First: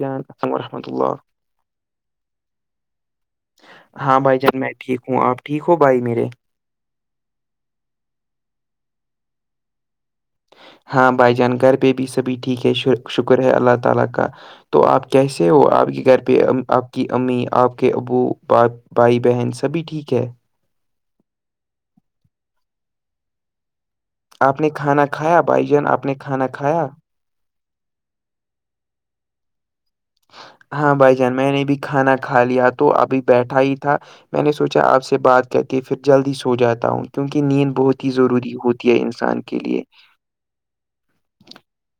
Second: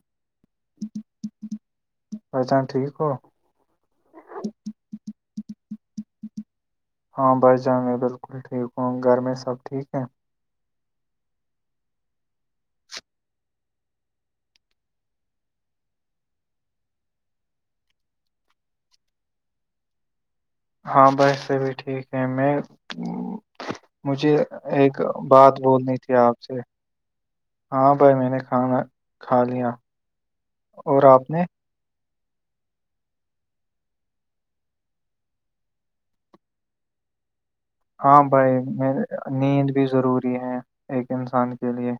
جم و رحمۃ اللہ بھائی جان ٹھیک ہو ہاں بھائی جان میں ٹھیک ہوں آپ ٹھیک ہو بھائی میرے ہاں بس جامعہ بالکل ٹھیک ہوں گھر میں سب ٹھیک ہے ہاں بھائی جان گھر پہ بھی سبھی ٹھیک ہے شکر ہے اللہ تعالی کا تو آپ کیسے ہو آپ کے گھر پہ آپ کی امی آپ کے ابو باپ بھائی بہن سبھی ٹھیک ہے ہاں بسےب بھی ٹھیک ہے میں مجھے آپ نے ایک کھانا کھایا بات بھائی جان بولنی تھی نے آپ کھانا سے کھایا ہاں بھائی میں نے کھانا کھا لیا ہاں اور بھائی آپ جان میں نے بھی کھانا کھا لیا تو ابھی بیٹھا ہی تھا میں نے سوچا آپ سے بات کر کے پھر جلدی سو جاتا ہوں کیونک نیند بہت ہی ہاں ضروری ہوتی ہے انسان کے لیے ہیں ایک انسان کے لیے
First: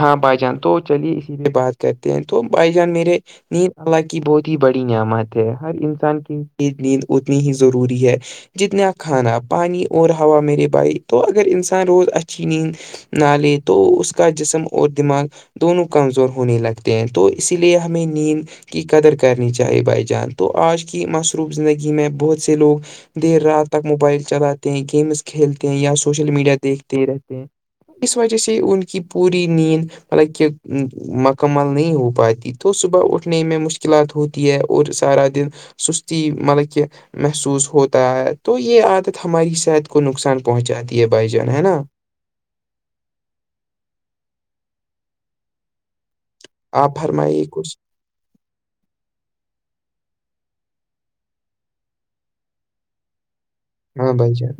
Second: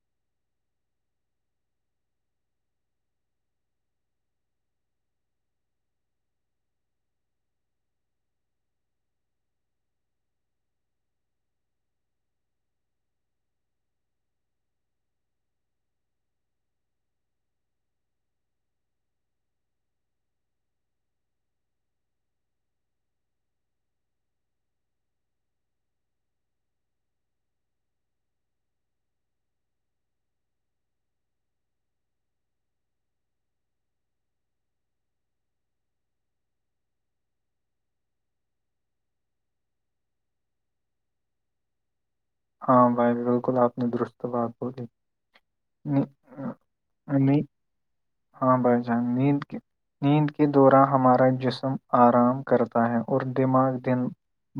ہاں بھائی جان تو چلیے اسی لیے بات کرتے ہیں تو بھائی جان میرے نیند اللہ کی بہت ہی بڑی نعمت ہے ہر انسان کے لی نیند اتنی ہی ضروری ہے جتنا کھانا پانی اور ہوا میرے بائی تو اگر انسان روز اچھی ند نہ لیے تو اس کا جسم اور دماغ دونوں کمزور ہونے لگتے ہیں تو اسی لیے ہمیں نیند کی قدر کرنی چاہے بائی جان تو آج کی مصروف زندگی میں بہت سے لوگ دیر رات تک موبائل چلاتے ہیں گیمس کھیلتے ہیں یا سوشل میڈیا دیکھتے رہتے ہیں اس وجہ سے ان کی پوری نیند مطلب کہ مکمل نہیں ہو پاتی تو صبح اٹھنے میں مشکلات ہوتی ہے اور سارا دن سستی مطلب کہ محسوس ہوتا ہے تو یہ عادت ہماری صحت کو نقصان پہنچاتی ہے بھائی جان ہے نا ہاں بھائی بالکل آپ نے درست بات بولی آپ فرمائیے کچھ ہاں بھائی جان نیند کے نیند کے دوران ہمارا جسم آرام کرتا ہے اور دماغ ہاں بھائی جان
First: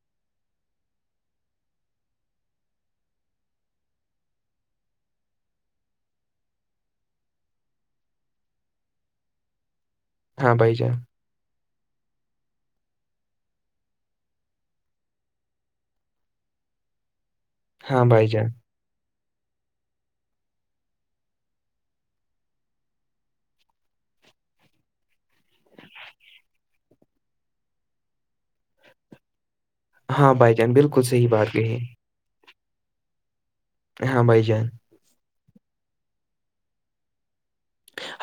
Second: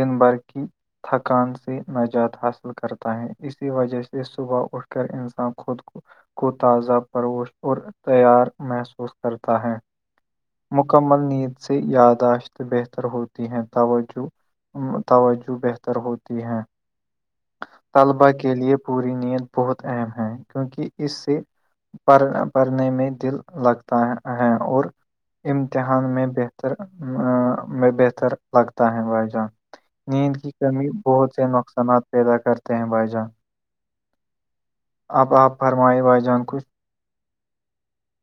دن بھرقی تھکان سے نجات حاصل کرتا ہے اسی وجہ سے صبح اٹھ کر انسان خود کو کو تازہ فروش اور تیار محسوس کرتا ہے ہاں بھائی جان مکمل نیند سے یاداشت بہتر ہوتی ہیں توجہ توجہ بہتر ہو ہیں ہاں بھائی طلبا جان کے لیئے پوری نیند بہت اہم ہیں کیونکہ اس سے پڑ پڑھنے میں دل لگتا ہے اور امتحان میں بہتر میں بہتر لگتا ہے واجان ہاں نیند کی بھائی جان کمی بالکل صحیح بہت سے بات کہی نقصانات پیدا کرتے ہیں بھائی جان احم بائی جان آپ آپ فرمائے بھائی جان کچھ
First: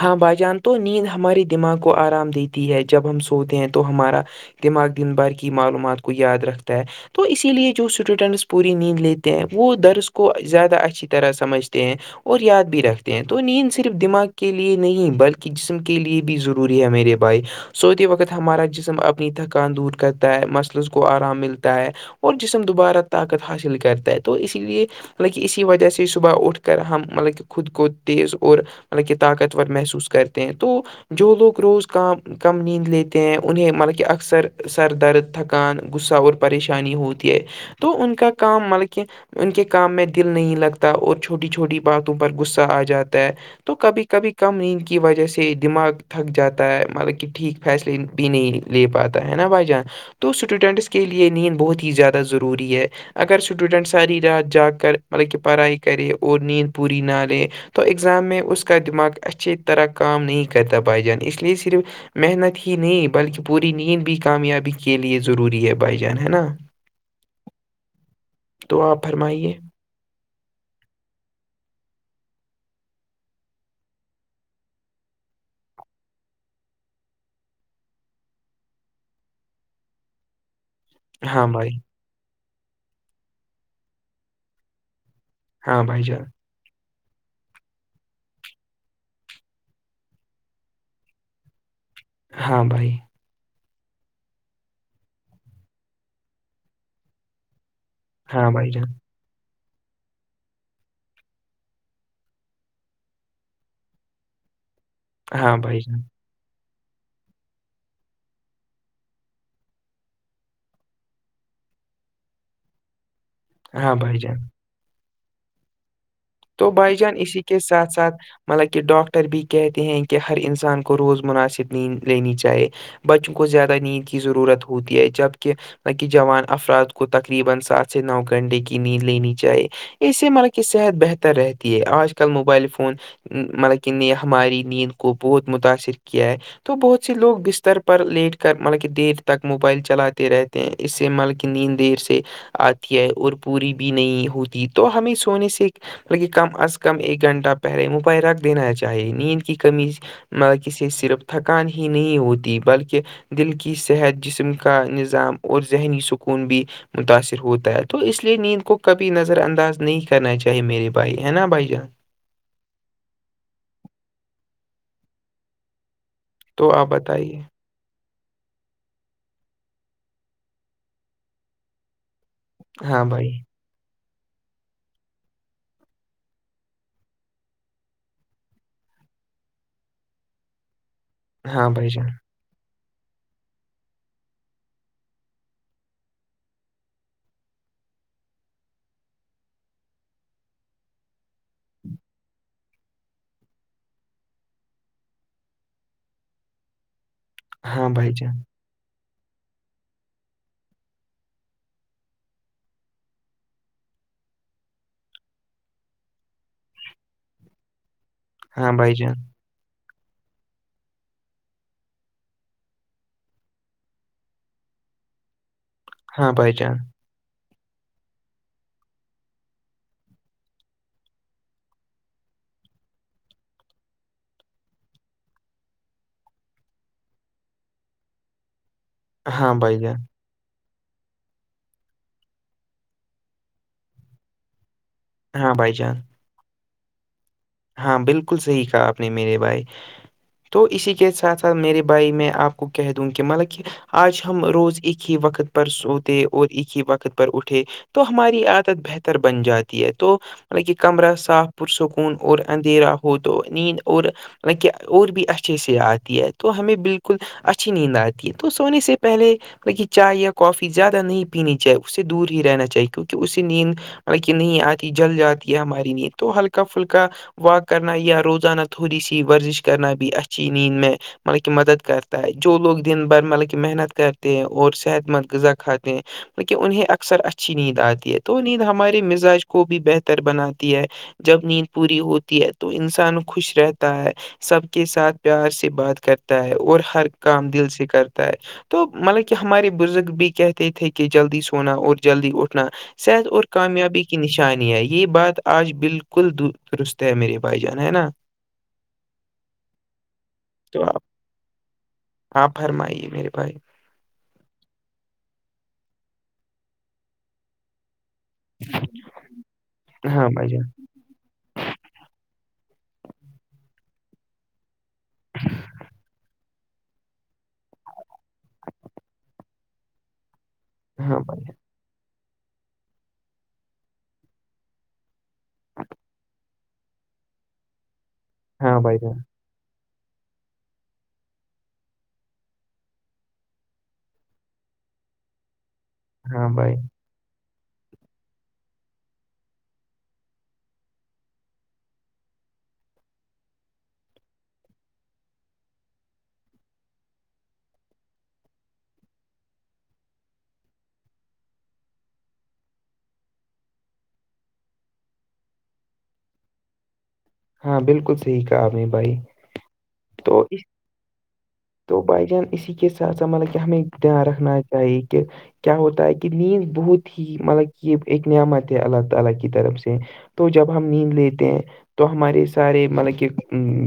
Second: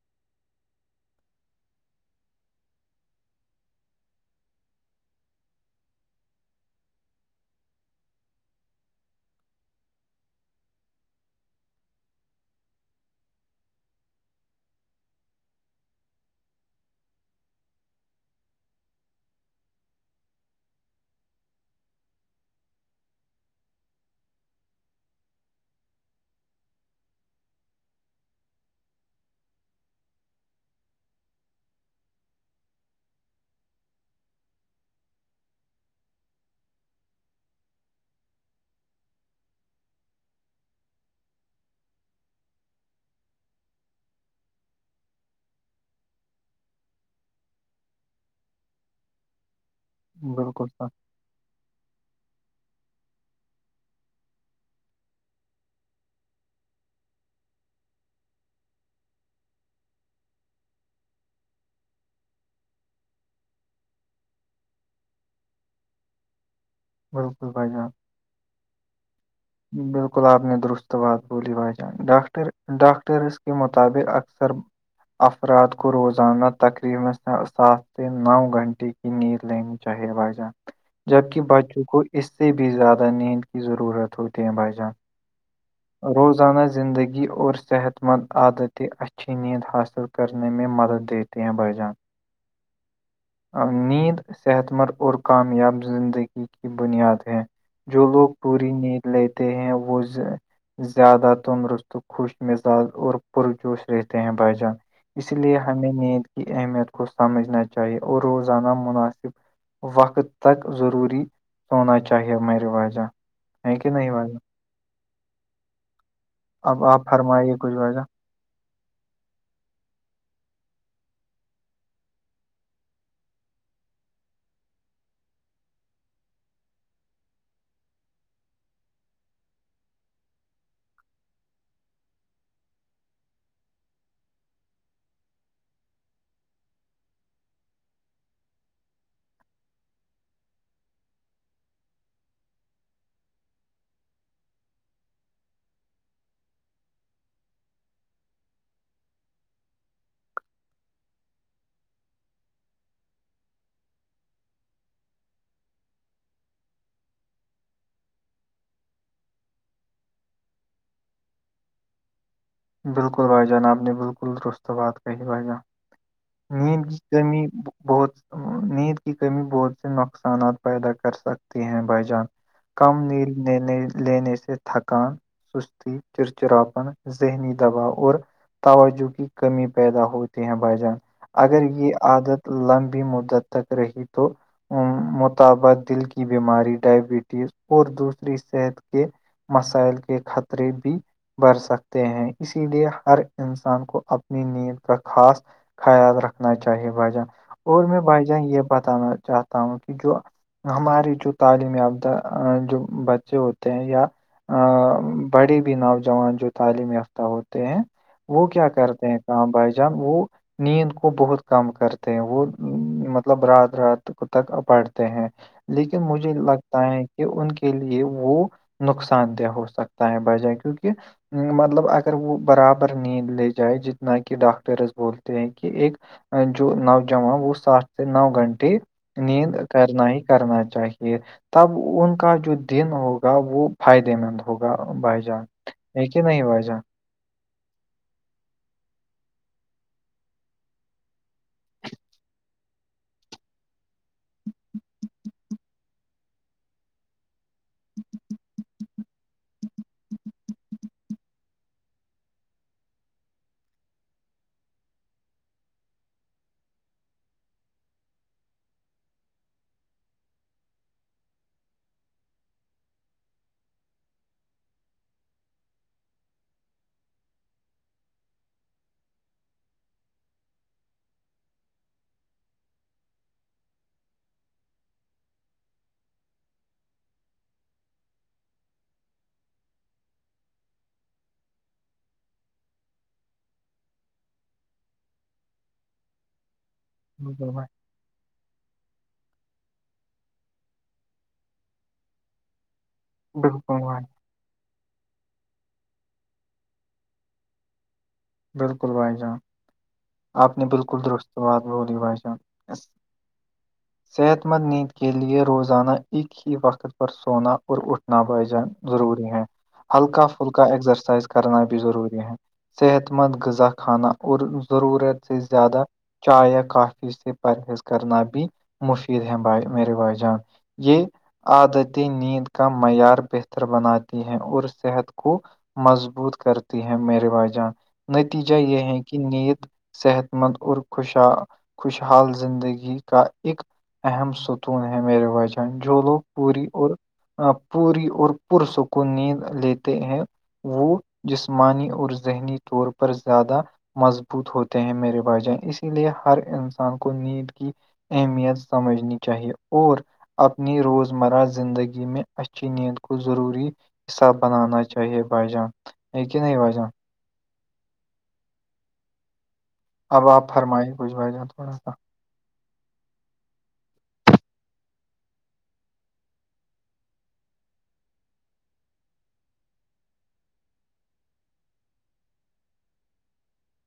ہاں بائی جان تو نیند ہمارے دماغ کو آرام دیتی ہے جب ہم سوتے ہیں تو ہمارا دماغ دن بھرقی معلومات کو یاد رکھتا ہے تو اسی لیے جو اسٹوڈنٹس پوری نیند لیتے ہیں وہ درس کو زیادہ اچھی طرح سمجھتے ہیں اور یاد بھی رکھتے ہیں تو نیند صرف دماغ کے لیے نہیں بلکہ جسم کے لیے بھی ضروری ہے میرے بھائی سوتے وقت ہمارا جسم اپنی تھکان دور کرتا ہے مسلس کو آرام ملتا ہے اور جسم دوبارہ طاقت حاصل کرتا ہے تو اسی لیے مطلب کہ اسی وجہ سے صبح اٹھ کر ہم مطلب کہ خود کو تیز اور مطلب کہ طاقتور محسوس کرتے ہیں تو جو لوگ روز کا کم نیند لیتے ہیں انہیں مطلب کہ اکثر سر درد تھکان غصہ اور پریشانی ہوتی ہے تو ان کا کام ملک ان کے کام میں دل نہیں لگتا اور چھوٹی چھوٹی باتوں پر غصہ آ جاتا ہے تو کبھی کبھی کم نیند کی وجہ سے دماغ تھک جاتا ہے مطلب کہ ٹھیک فیصلے بھی نہیں لے پاتا ہے نا بھائی جان تو بالکل اسٹوڈینٹس صاحب کے لیے نیند بہت ہی زیادہ ضروری ہے اگر سٹوڈنٹ ساری رات جاگ کر مطلب کہ پڑائی کرے اور نیند پوری نالے تو ایگزام میں اس کا دماغ اچھی طرح کام نہیں کرتا پھائی جان اس لیے صرف محنت ہی نہیں بلکہ پوری نیند بھی کامیابی کے لیے ضروری ہے بھائی جان ہے نا ہ بالکل بھائی جان تو آپ فرمائیے بالکل آپ نے درست بات بولی بھائی جان ڈاکٹر ڈاکٹرس کے مطابق اکثر افراد کو روزانہ تقریبا سات سے نو گھنٹے کی نیند لینی چاہیے بائی جان جبکہ ہاں بھائی بچوں کو اس سے بھی زیادہ نیند کی ضرورت ہوتی ہے بھائی جان ہاں بھائی جان روزانہ زندگی اور صحت مند عادتی اچھی نیند حاصل کرنے میں مدد دیتے ہیں بائی جان ہاں بھائی نیند صحت مند اور کامیاب زندگی کی بنیاد ہے جو لوگ ہاں بھائی پوری جان نیند لیتے ہیں وہ زیادہ تندرست خوش مزاج اور پرجوش رہتے ہیں بھائی جان اس ہاں لیے بھائی ہمیں جان نیند کی اہمیت کو سمجھنا چاہیے اور روزانہ مناسب وقت تک ضروری ہونا چاہیے میںیں رواجہ ہاں بھائی جان تو اب بھائی آپ جان اسی فرمائیے کے کچھ ساتھ بھائی جان ساتھ مطلب کہ ڈاکٹر بھی کہتے ہیں کہ ہر انسان کو روز مناسب نہیں لینی چاہیے بچوں کو زیادہ نیند کی ضرورت ہوتی ہے جبکہ نہ کہ جوان افراد کو تقریبا سات سے نو گھنٹے کی نیند لینی چاہی اس سے مطلب کہ صحت بہتر رہتی ہے آج کل موبائل فون مطلب کہ نے ہماری نیند کو بہت متاثر کیا ہے تو بہت سے لوگ بستر پر لیٹ کر مطلب کہ دیر تک موبائل چلاتے رہتے ہیں اس سے مالل کی نین دیر سے آتی ہے اور پوری بھی نہیں ہوتی تو ہمیں سونے سے لن کم از کم ایک گھنٹہ پہلے مبائی رکھ دینا چاہیے نیند کی کمی کسی صرف تھکان ہی نہیں ہوتی بلکہ دل کی صحت جسم کا نظام اور ذہنی سکون بھی متاثر ہوتا ہے تو اس لیے نیند کو کبھی نظر انداز نہیں کرنا چاہیے کہی میری بائی ہے نا بھائی جان بالکل بھائی جان آپ نے بالکل درست بات کہی بھائی جان تو آپ نیند بتائیے کمی بہت نیند کی کمی بہت سے نقصانات پیدا کر سکتے ہیں بھائی جان کم ہاں بھائی نیل لینے سے تھکان سستی چرچراپن ذہنی دباؤ اور توجہ کی کمی پیدا ہوتی ہیں بھائی جان اگر ہاں بھائی یہ جان عادت لمبی مدت تک رہی تو مطبہ دل کی بیماری ڈائبٹیز اور دوسری صحت کے مسائل کے خطرے بھی بڑھ سکتے ہیں اسی لیے ہر انسان کو اپنی نیند کا خاص خیال رکھنا چاہیے بھائی جان اور میں بھائی جان یہ بتانا چاہتا ہوں کہ جو ہماری جو تعلیم یافتہ جو بچے ہوتے ہیں یا بڑے بھی نوجوان جو تعلیم یافتہ ہوتے ہیں وہ کیا ہاں بھائی کرتے جان ہیں کہاں بھائی جان وہ نیند کو بہت کم کرتے ہیں وہ مطلب رات رات تک پڑھتے ہیں لیکن ہاں مجھے بھائی جان لگتا ہے کہ ان کے لیے وہ نقصان دہ ہو سکتا ہے بجائے کیونکہ مطلب اگر وہ برابر نیند لے جائے جتنا کہ ڈاکٹرز بولتے ہیں کہ ایک جو نوجوان وہ سات سے نو گھنٹے ہاں نیند بھائی جان کرنا ہی کرنا چاہیے تب ان کا جو دن ہوگا وہ فائدے مند ہوگا بھائی جان ہاں بائی چانس ہے کہ نہیں بشا ہاں بالکل صحیح کہا آپ نے میرے بھائی تو اسی کے ساتھ ساتھ میرے بھائی میں آپ کو کہہ دوں کہ مطلب کہ آج ہم روز ایک ہی وقت پر سوتے اور ایک ہی وقت پر اٹھے تو ہماری عادت بہتر بن جاتی ہے تو مطلب کہ کمرہ صاف پرسکون اور اندھیرا ہو تو نیند اور کہ اور بھی اچھے سے آتی ہے تو ہمیں بالکل اچھی نیند آتی ہے تو سونے سے پہلے لہ چائے یا کافی زیادہ نہیں پیننی چاہیے اسے دور ہی رہنا چاہیے کیونکہ اسے نیند لڑک نہیں آتی جل جاتی ہے ہمارے لیے تو ہلکا فلکا واک کرنا یا روزانہ تھوڑی سی ورزش کرنا بھی اچھی نیند میں مطلب کہ مدد کرتا ہے جو لوگ دن بھر مطلب کہ محنت کرتے ہیں اور صحت مند غذا کھاتے ہیں ک انہیں اکثر اچھی نیند آتی ہے تو وہ نیند ہمارے مزاج کو بھی بہتر بناتی ہے جب نیند پوری ہوتی تو انسان خوش رہتا ہے سب کے ساتھ پیار سے بات کرتا ہے اور ہر کام بالکل بھائی دل سے کر تو مطلب کہ ہمارے بزرگ بھی کہتے تھے کہ جلدی سونا اور جلدی اٹھنا صحت اور بالکل بھائی کامیابی کی نشانیاں یہ بات آج بالکل د درست میرے بھائی جان ہے نا بالکل بھائی جان آپ نے بالکل درست بات بولی بھائیشاہان آپ س فرمائیے میرے بھائی صحت مند نیند کے لیے روزانہ ایک ہی وقت پر سونا اٹھنا بائیجان ضروری ہے ہلکا ہاں بھائی فھلکا جان ایکسرسائز کرنا بھی ضروری ہے صحت مند غذا کھانا اور ضرورت سے زیادہ چائے یا کافی سے پرہیز کرنا بھی مفید ہیں بائے میرے بھائی جان یہ ہاں بھائی عادتی نیند کا معیار بہتر بناتی ہے اور صحت کو مضبوط کرتی ہے میریرے بھائی جان نتیجہ یہ ہاں بھائی ہے کہ جان نید صحت مند اور خوش خوشحال زندگی کا ایک اہم ستون ہے میرے وچن جو لوگ ہاں پوری بھائی اور پوری اور پسوں کو نیند لیتے ہیں وہ جسمانی اور ذہنی طور پر پر زیادہ مضبوط ہوتے ہیں میرے بھائی جان اسی لیے ہر انسان کو نیند کی اہمیت سمجھنی چاہیے اور اپنی روزمرہ زندگی میں اچھی نیند کو ضروری حساب بنانا چاہیے بجان ہے کہ نہیں بجان ہاں بالکل صحیح کہا اب نے بھائی اب تو آپ اس فرمائیے کچھ بھائی جان تھوڑا سا تو بھائی جان اسی کے ساتھ ھا مطلب کہ ہمیں دھیان رکھنا چاہیے کہ کیا ہوتا ہے کہ نیند بہت ہی مطلب کہ یہ ایک نعمت ہے اللہ تعالی کی طرف سے تو جب ہم نیند لیتے ہیں تو ہمارے سارے مطلب کہ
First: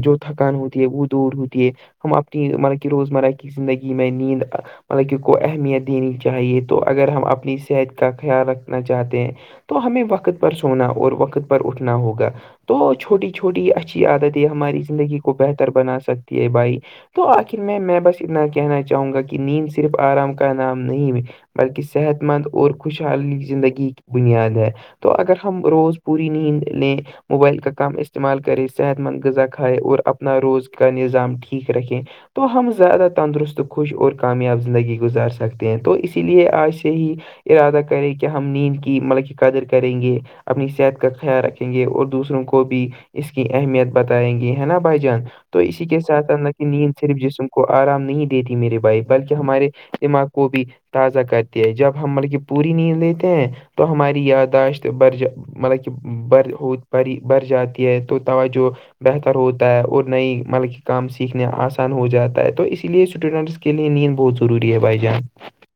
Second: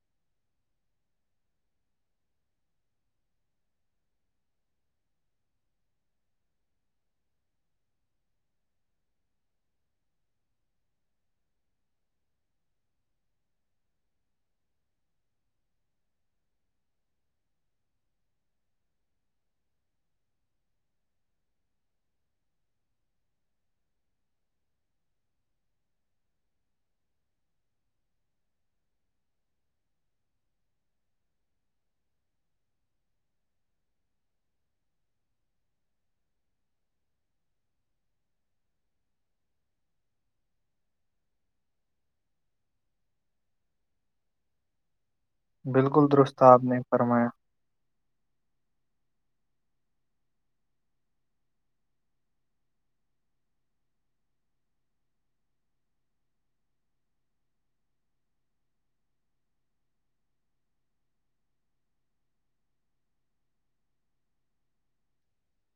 جو تھکان ہوتی ہے وہ دور ہوتی ہے ہم اپنی مطلب کہ روزمرہ کی زندگی میں نیند مطلب کہ کو اہمیت دینی چاہیے تو اگر ہم اپنی صحت کا خیال رکھنا چاہتے ہیں تو ہمیں وقت پر سونا اور وقت پر اٹھنا ہوگا تو چھوٹی چھوٹی اچھی عادتیں ہماری زندگی کو بہتر بنا سکتی ہے بھائی تو آخر میں میں بس اتنا کہنا چاہوں گا کہ نیند صرف آرام کا نام نہیں بلکہ صحت مند اور خوشحالی زندگی کی بنیاد ہے تو اگر ہم روز پوری نیند لیں موبائل کا کام استعمال کرے صحت مند غذا کھائے اور اپنا روز کا نظام ٹھیک رکھے تو ہم زیادہ تندرست خوش اور کامیاب زندگی گزار سکتے ہیں تو اسی لیے آج سے ہی ارادہ کریں کہ ہم نیند کی ملب کی قدر کریں گے اپنی صحت کا خیال رکھیں گے اور دوسروں کو بھی اس کی اہمیت بتائیں گے ہے نا بھائی جان تو اسی کے بالکل ساتھ درست الاللہ آپ کی نے نیند صرف فرمایا جسم کو آرام نہیں دیتی میرے بھائی بلکہ ہمارے دماغ کو بھی تازہ کرتی ہے جب ہم ملک پوری نیند دیتے ہیں تو ہماری یادداشت بر مطلب کہ بر ہو ب بر جاتی ہے تو توجہ بہتر ہوتا ہے اور نئی مطلب کہ کام سیکھنے آسان ہو جاتا ہے تو اسی لیے اسٹوڈنٹس کے لیے نیند بہت ضروری ہے بھائی جان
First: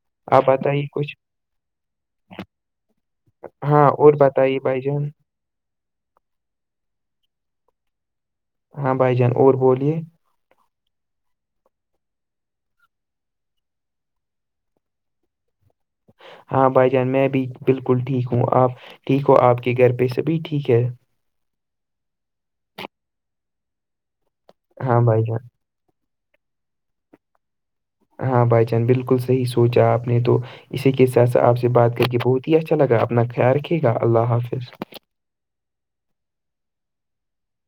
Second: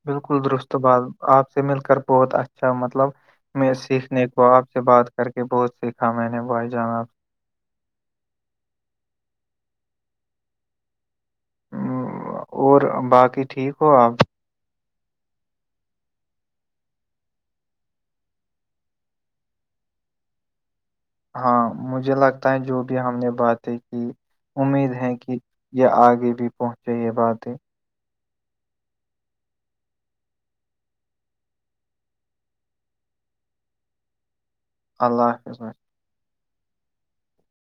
بالکل آپ درست بتائیے بض کچھ آپ سے مل کر بہت اچھا مطلب میں ہاں اور سیکھنے کو بتائیے آپ سے بھائی جان بات کر کے بہت سیکھا میں نے بھائی جان آ سے ہاں بھائی جان اور بولیے اور باقی ٹھیک ہو آپ ہاں بھائی جان میں بھی بالکل ٹھیک ہوں آپ ٹھیک ہو آپ کے گھر پہ سبھی ٹھیک ہے ہاں مجھے لگتا ہے جو بھی ہم نے باتیں کی امید ہاں ہے بھائی جان کہ یا آگے بھی پہنچے یہ بات ہے ہاں بھائی چان بالکل صحیح سوچا آپ نے تو اسی کے س آپ سے بات کر کے بہت ہی اچھا لگا اپنا خیال رکھے گا اللہ حافظ اللہ حفظ بھای